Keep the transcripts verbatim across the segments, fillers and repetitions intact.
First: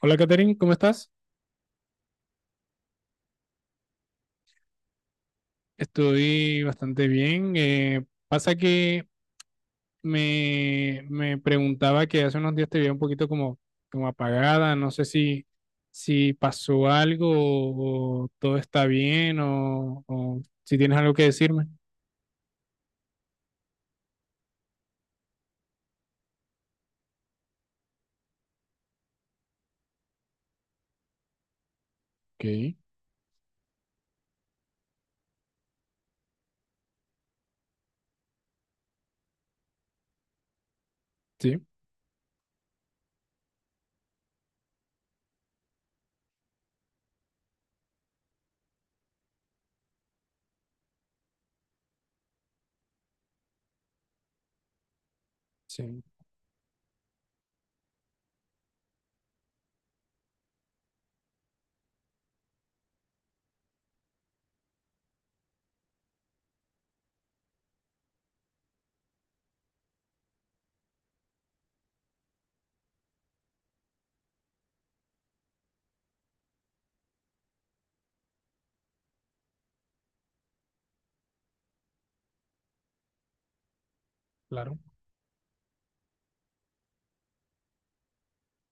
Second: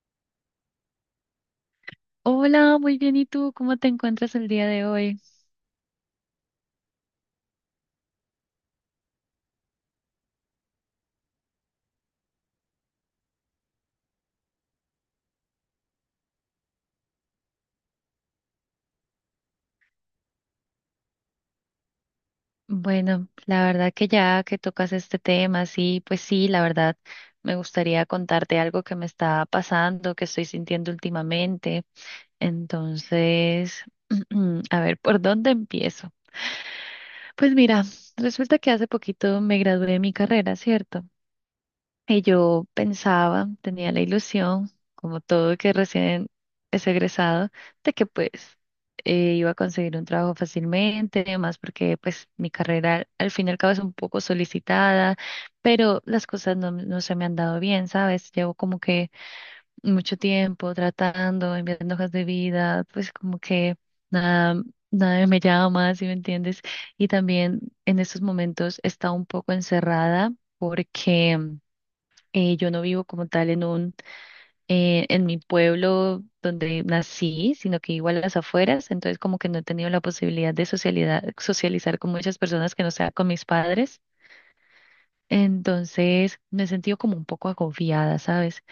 Hola, Katherine, ¿cómo estás? Hola, muy bien. ¿Y tú cómo te encuentras el día de hoy? Estoy bastante bien. Eh, pasa que me, me preguntaba que hace unos días te veía un poquito como, como apagada. No sé si, si pasó algo o, o todo está bien o, o si tienes algo que decirme. Bueno, la verdad que ya que tocas este tema, sí, pues sí, la verdad me gustaría contarte algo que me está pasando, que estoy sintiendo últimamente. Ok, Entonces, a ver, ¿por dónde empiezo? Pues mira, resulta que hace poquito me gradué de mi carrera, ¿cierto? sí, Y yo pensaba, tenía la ilusión, como todo que recién es egresado, de que pues eh, iba a conseguir un trabajo fácilmente, además porque pues mi carrera al fin y al cabo es un poco solicitada, sí, pero las cosas no, no se me han dado bien, ¿sabes? Llevo como que mucho tiempo tratando, enviando hojas de vida, pues como que nada, nadie me llama, ¿si me entiendes? Y también en estos momentos he estado un poco encerrada porque... Eh, yo no vivo como tal en un, eh, en mi pueblo donde nací, sino que igual a las afueras, entonces como que no he tenido la posibilidad de socialidad, socializar con muchas personas que no sea con mis padres. claro. Entonces me he sentido como un poco agobiada, ¿sabes?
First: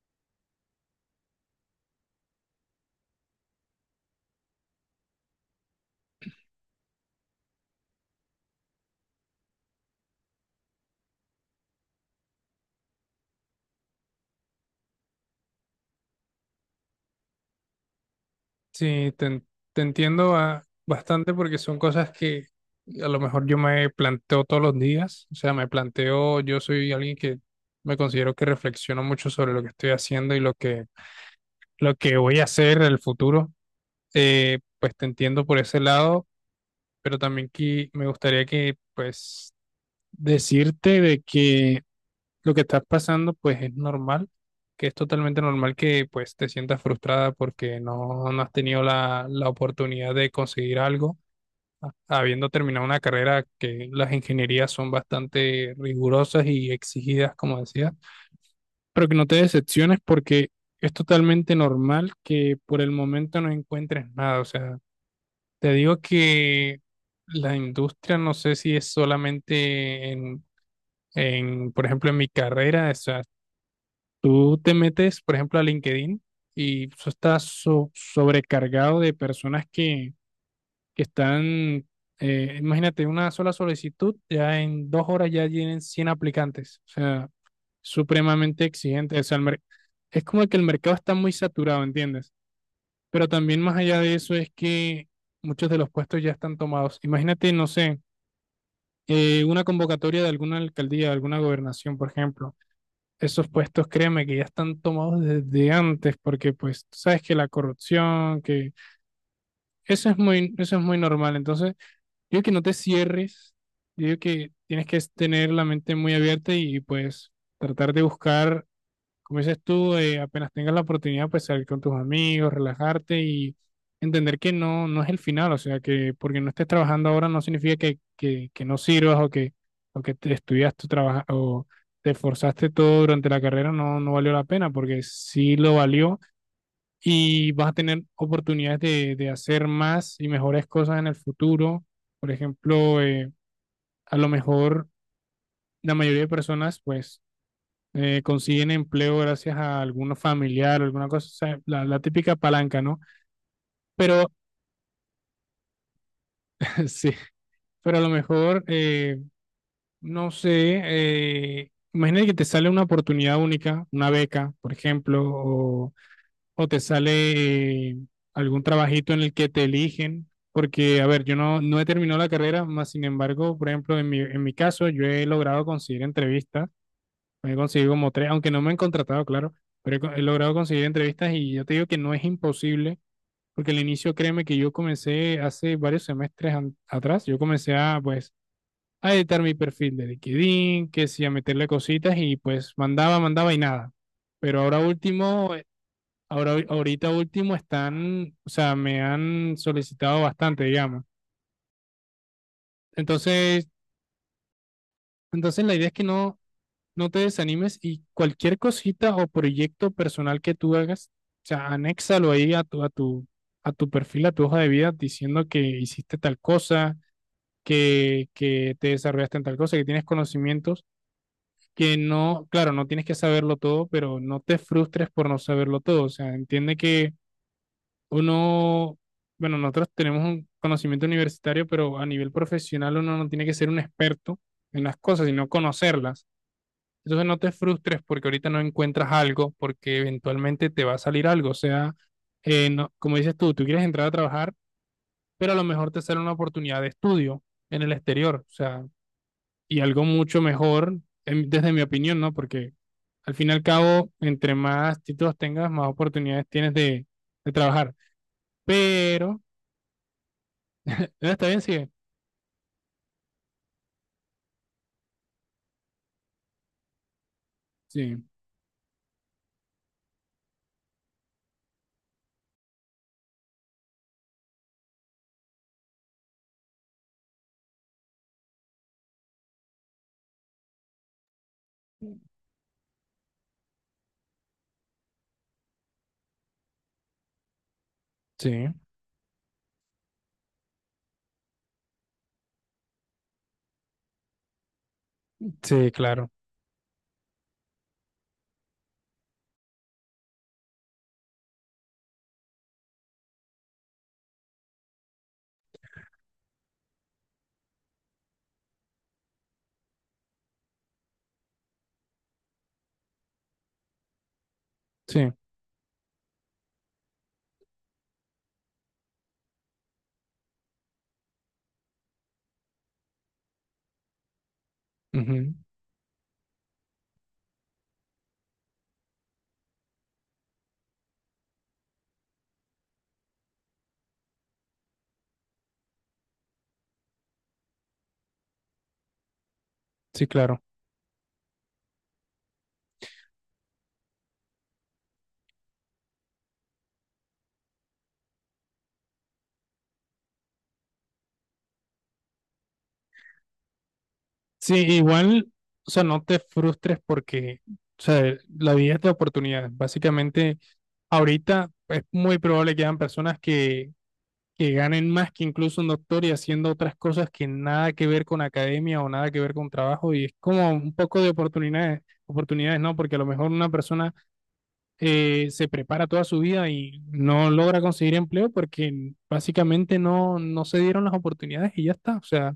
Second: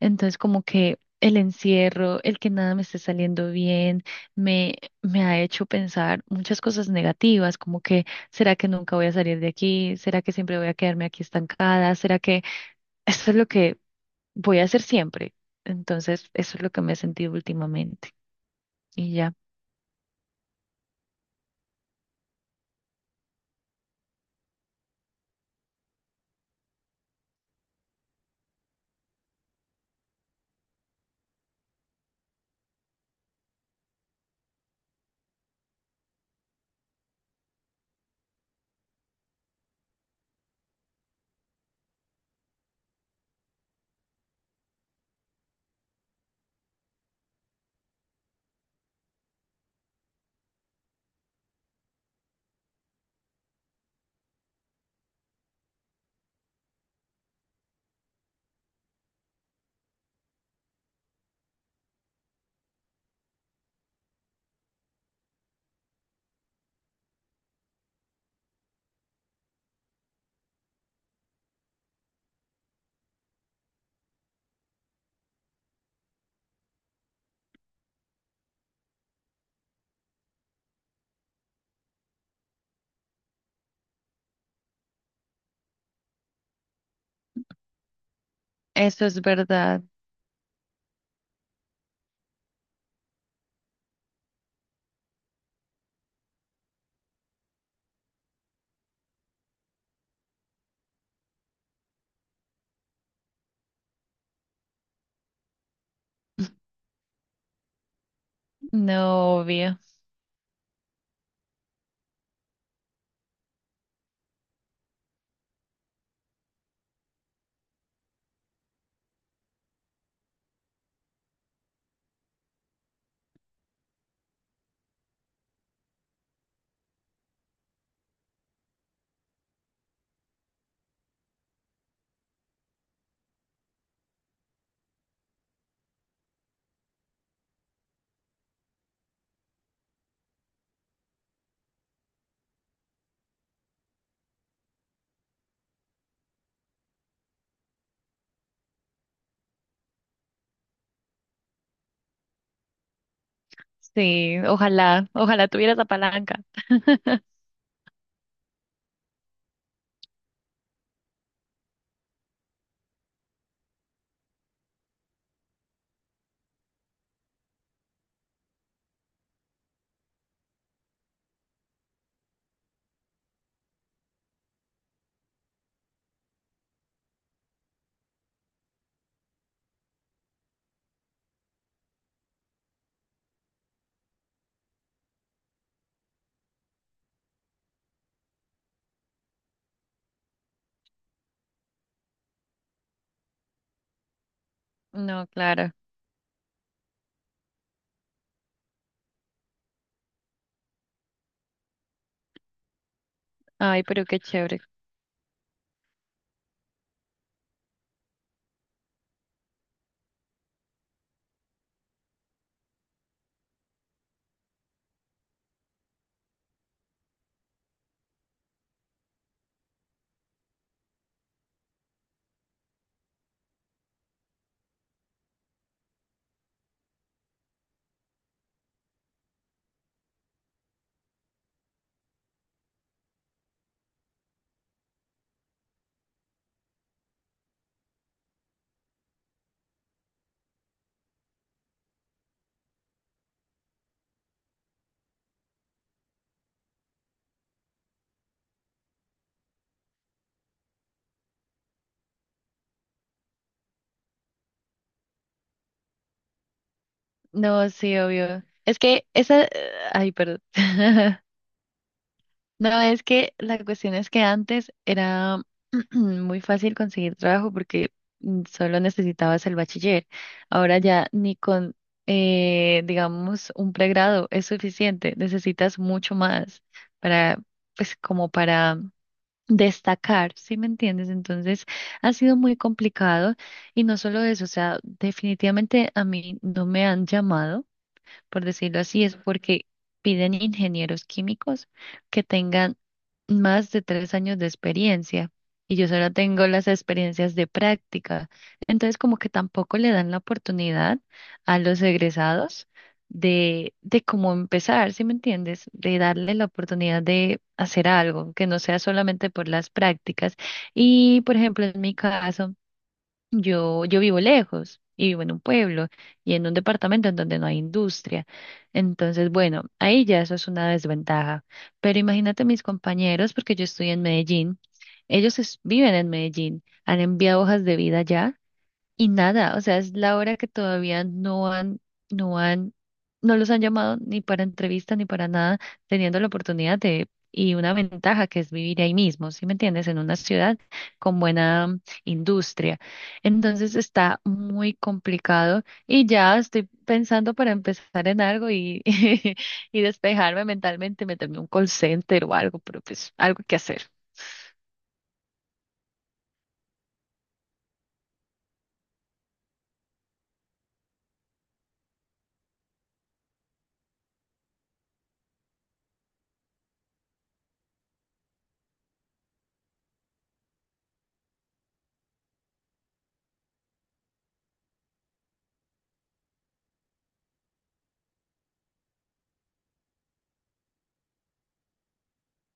Entonces como que el encierro, el que nada me esté saliendo bien, me, me ha hecho pensar muchas cosas negativas, como que ¿será que nunca voy a salir de aquí? ¿Será que siempre voy a quedarme aquí estancada? ¿Será que esto es lo que voy a hacer siempre? Entonces, eso es lo que me he sentido últimamente. Sí, Y te, ya, en- Te entiendo, ah, bastante, porque son cosas que a lo mejor yo me planteo todos los días. O sea, me planteo, yo soy alguien que me considero que reflexiono mucho sobre lo que estoy haciendo y lo que, lo que voy a hacer en el futuro. Eh, pues te entiendo por ese lado, pero también que me gustaría que, pues, decirte de que lo que estás pasando, pues es normal, que es totalmente normal que pues te sientas frustrada porque no, no has tenido la, la oportunidad de conseguir algo, a- habiendo terminado una carrera, que las ingenierías son bastante rigurosas y exigidas, como decía, pero que no te decepciones porque es totalmente normal que por el momento no encuentres nada. O sea, te digo que la industria, no sé si es solamente en en, por ejemplo, en mi carrera. O sea, tú te metes, por ejemplo, a LinkedIn y eso está so- sobrecargado de personas que, que están, eh, imagínate, una sola solicitud, ya en dos horas ya tienen cien aplicantes. O sea, supremamente eso exigente. es O sea, el mer- verdad, es como que el mercado está muy saturado, ¿entiendes? Pero también más allá de eso es que muchos de los puestos ya están tomados. Imagínate, no sé, eh, una convocatoria de alguna alcaldía, de alguna gobernación, por ejemplo, esos puestos, créeme que ya están tomados desde antes, porque pues tú sabes que la corrupción, que no obvio. eso es muy, eso es muy normal. Entonces, yo digo que no te cierres, yo digo que tienes que tener la mente muy abierta y pues tratar de buscar, como dices tú, eh, apenas tengas la oportunidad, pues salir con tus amigos, relajarte y entender que no, no es el final. O sea, que porque no estés trabajando ahora no significa que, que, que no sirvas, o que, o que te estudias tu trabajo, o te esforzaste todo durante la carrera, no, no valió la pena, porque sí lo valió, y vas a tener oportunidades de, de hacer más y mejores cosas en el futuro. Por ejemplo, eh, a lo mejor la mayoría de personas, pues eh, consiguen empleo gracias a alguno familiar o alguna cosa. O sea, la, la típica palanca, ¿no? Pero Sí, ojalá, ojalá tuviera esa palanca. sí, pero a lo mejor, eh, no sé, eh, imagínate que te sale una oportunidad única, una beca, por ejemplo, o, o te sale eh, algún trabajito en el que te eligen. Porque, a ver, yo no, no he terminado la carrera, más sin embargo, por ejemplo, en mi, en mi caso, yo he logrado conseguir entrevistas. He conseguido como tres, aunque no me han contratado, claro, pero he, co- he logrado conseguir entrevistas, y yo te digo que no es imposible, porque al inicio, créeme que yo comencé hace varios semestres an- atrás, yo comencé a, pues, a editar mi perfil de LinkedIn, que sí, a meterle cositas y pues mandaba, mandaba y nada. Pero ahora No, último, eh, claro. ahora, ahorita último están, o sea, me han solicitado bastante, digamos. Entonces, Ay, pero qué chévere. entonces la idea es que no, no te desanimes, y cualquier cosita o proyecto personal que tú hagas, o sea, anéxalo ahí a tu, a tu, a tu perfil, a tu hoja de vida, diciendo que hiciste tal cosa, que, que te desarrollaste en tal cosa, que tienes conocimientos, que no, claro, no tienes que saberlo todo, pero no te frustres por no saberlo todo. O sea, entiende que uno, bueno, nosotros tenemos un conocimiento universitario, pero a nivel profesional uno no tiene que ser un experto en las cosas, sino conocerlas. Entonces no te frustres porque ahorita no encuentras algo, porque eventualmente te va a salir algo. O sea, eh, no- como dices tú, tú quieres entrar a trabajar, pero a lo mejor te sale una oportunidad de estudio en el exterior. O sea, y algo mucho mejor, en- desde mi opinión, ¿no? Porque al fin y al cabo, entre más títulos tengas, más oportunidades tienes de, de No, trabajar. sí, obvio. Es que Pero, esa, ay, perdón. eh, ¿está bien? Sí, No, es que la cuestión es que antes era muy fácil conseguir trabajo porque sí, mm, solo necesitabas el bachiller. Ahora ya ni con, eh, digamos, un pregrado es suficiente. Necesitas mucho más para, pues, como para destacar, ¿sí me entiendes? Entonces ha sido muy complicado y no solo eso, o sea, definitivamente a mí no me han llamado por sí, decirlo así, es porque piden ingenieros químicos que tengan más de tres años de experiencia y yo sí, solo claro, tengo las experiencias de práctica. Entonces, como que tampoco le dan la oportunidad a los egresados de, de cómo empezar, ¿sí me entiendes? De darle la oportunidad de hacer algo, que no sea solamente por las prácticas. Y, por ejemplo, en mi caso, yo, yo vivo lejos y vivo sí, en un pueblo y en un departamento en donde no hay industria. Entonces, bueno, ahí ya eso es una desventaja. Pero imagínate mis compañeros, porque yo estoy en Medellín, ellos ujú, es- viven en Medellín, han enviado hojas de vida ya y nada, o sea, es la hora que todavía no han, no han, no los han llamado ni para entrevista ni para nada, teniendo la oportunidad de, y una ventaja que es vivir ahí mismo, ¿sí me entiendes? En una sí, ciudad claro. con buena mm, industria. Entonces está muy complicado y ya estoy pensando para empezar en algo y, y despejarme mentalmente, meterme en un call center o algo, pero pues algo que hacer. Sí, igual, o sea, no te frustres porque, o sea, la vida es de oportunidades. Básicamente, ahorita es muy probable que hayan personas que, que ganen más que incluso un doctor, y haciendo otras cosas que nada que ver con academia o nada que ver con trabajo. Y es como un poco de oportunidades, oportunidades, ¿no? Porque a lo mejor una persona eh, se prepara toda su vida y no logra conseguir empleo porque básicamente no, no se dieron las oportunidades y ya está. O sea,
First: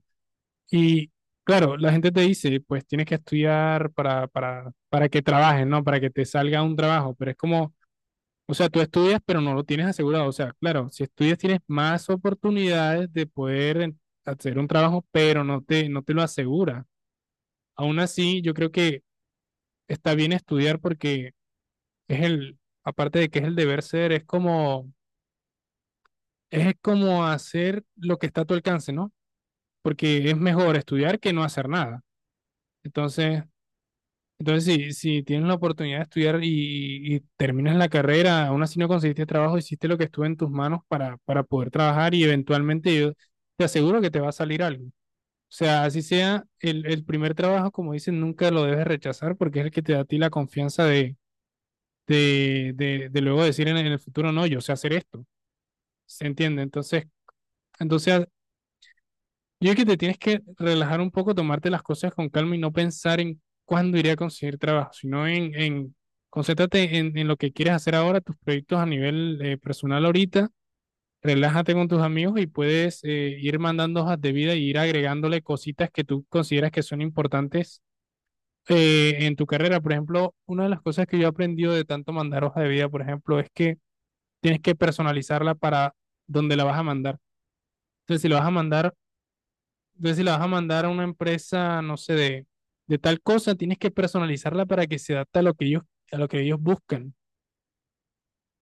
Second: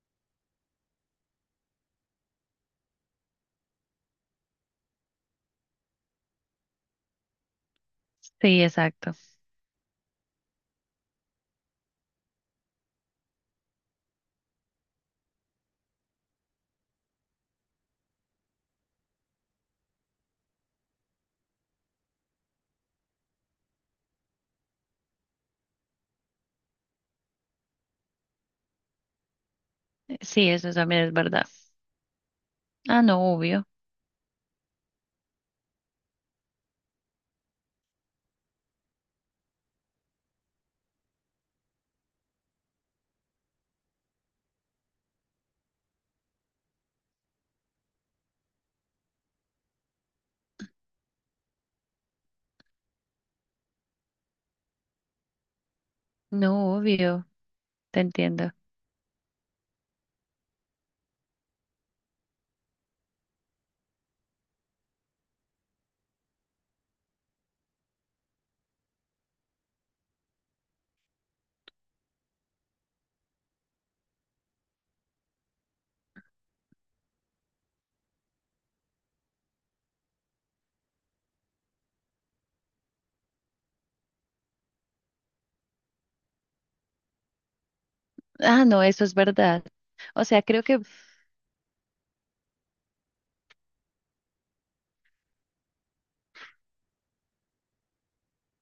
y claro, la gente te dice, pues tienes que estudiar para, para, para que trabajes, ¿no? Para que te salga un trabajo, pero es como, o Sí, sea, tú exacto. estudias, pero no lo tienes asegurado. O sea, claro, si estudias tienes más oportunidades de poder en- hacer un trabajo, pero no te, no te lo asegura. Aún así, yo creo que está bien estudiar, porque es el, aparte de que es el deber ser, es como, es como hacer lo que está a tu alcance, ¿no? Porque es Sí, eso mejor también es estudiar que no verdad. hacer nada. Ah, no, Entonces, obvio. entonces, si, si tienes la oportunidad de estudiar y, y terminas la carrera, aún así no conseguiste trabajo, hiciste lo que estuvo en tus manos para, para poder trabajar, y eventualmente yo te aseguro que te va a salir algo. O sea, así sea el, el primer trabajo, como dicen, nunca lo debes rechazar, porque es el que te da a ti la confianza de, de, de, de luego decir en, en el futuro, no, yo sé hacer esto. ¿Se entiende? No, Entonces, obvio, te entonces, entiendo. yo creo que te tienes que relajar un poco, tomarte las cosas con calma y no pensar en cuándo iré a conseguir trabajo, sino en, en concéntrate en, en lo que quieres hacer ahora, tus proyectos a nivel eh, personal ahorita, relájate con tus amigos y puedes eh, ir mandando hojas de vida y ir agregándole cositas que tú consideras que son importantes eh, en tu carrera. Por ejemplo, una de las cosas que yo he aprendido de tanto mandar hoja de vida, por ejemplo, es que tienes que personalizarla para donde la vas a mandar. Entonces, si la vas a Ah, no, mandar, eso es verdad. entonces, si O la vas sea, a creo que mandar a una empresa, no sé, de, de tal cosa, tienes que personalizarla para que se adapte a lo que ellos, a lo que ellos buscan.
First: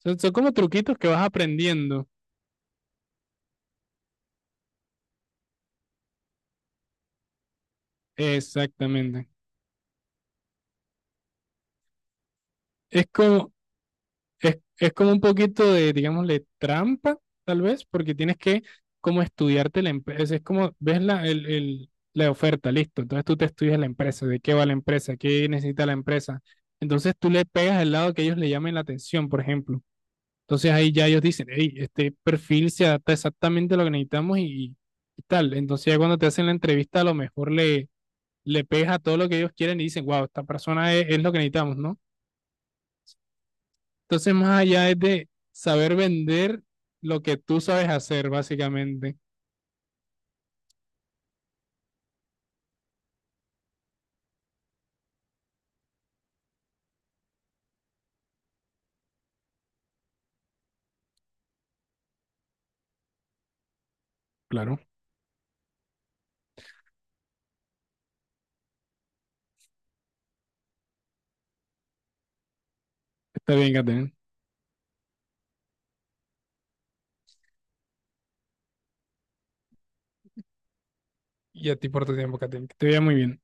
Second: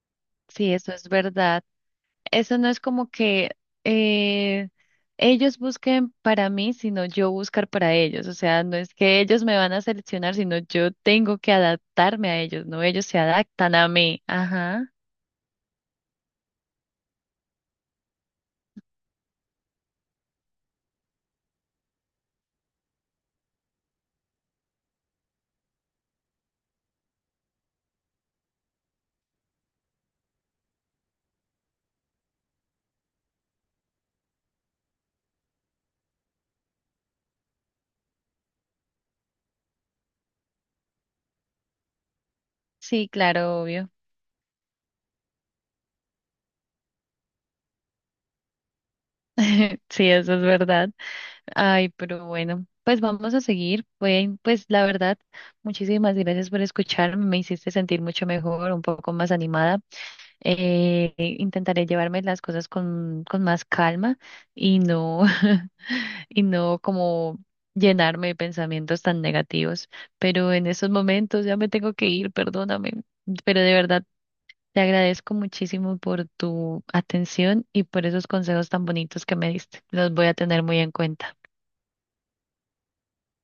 Son, son como sí, eso truquitos que es vas verdad. aprendiendo. Eso no es como que eh, ellos busquen para mí, sino yo buscar para ellos. O sea, no es que Exactamente. ellos me van a seleccionar, sino yo tengo que adaptarme a ellos, no ellos Es se como, adaptan a mí. es, Ajá. es como un poquito de, digámosle, trampa, tal vez, porque tienes que como estudiarte la empresa. Es como, ves la, el, el- la oferta, listo. Entonces tú te estudias la empresa, de qué va la empresa, qué necesita la empresa. Entonces tú le pegas al lado que ellos le llamen la atención, por ejemplo. Entonces ahí ya ellos dicen, hey, este perfil se adapta exactamente a lo que necesitamos, y, y tal. Entonces ya cuando te hacen la entrevista a lo mejor le, le pega todo lo que ellos quieren y dicen, wow, esta persona es, es lo que necesitamos, ¿no? Sí, claro, obvio. Entonces más allá es de saber vender lo que tú sabes hacer, básicamente. Sí, eso es verdad. Ay, pero bueno, pues vamos a seguir. Bueno, pues la verdad, muchísimas gracias por escucharme. Me hiciste sentir mucho mejor, un poco más animada. Eh, intentaré llevarme las cosas con, con más calma Claro, y no, y no como llenarme de pensamientos tan negativos. Pero en estos momentos ya me tengo que ir, perdóname. está Pero bien, de verdad, Catherine. te agradezco muchísimo por tu atención y por esos consejos tan bonitos que me diste. Los voy a tener muy en cuenta. Y a ti por tu tiempo, Catherine. Que te vea muy bien.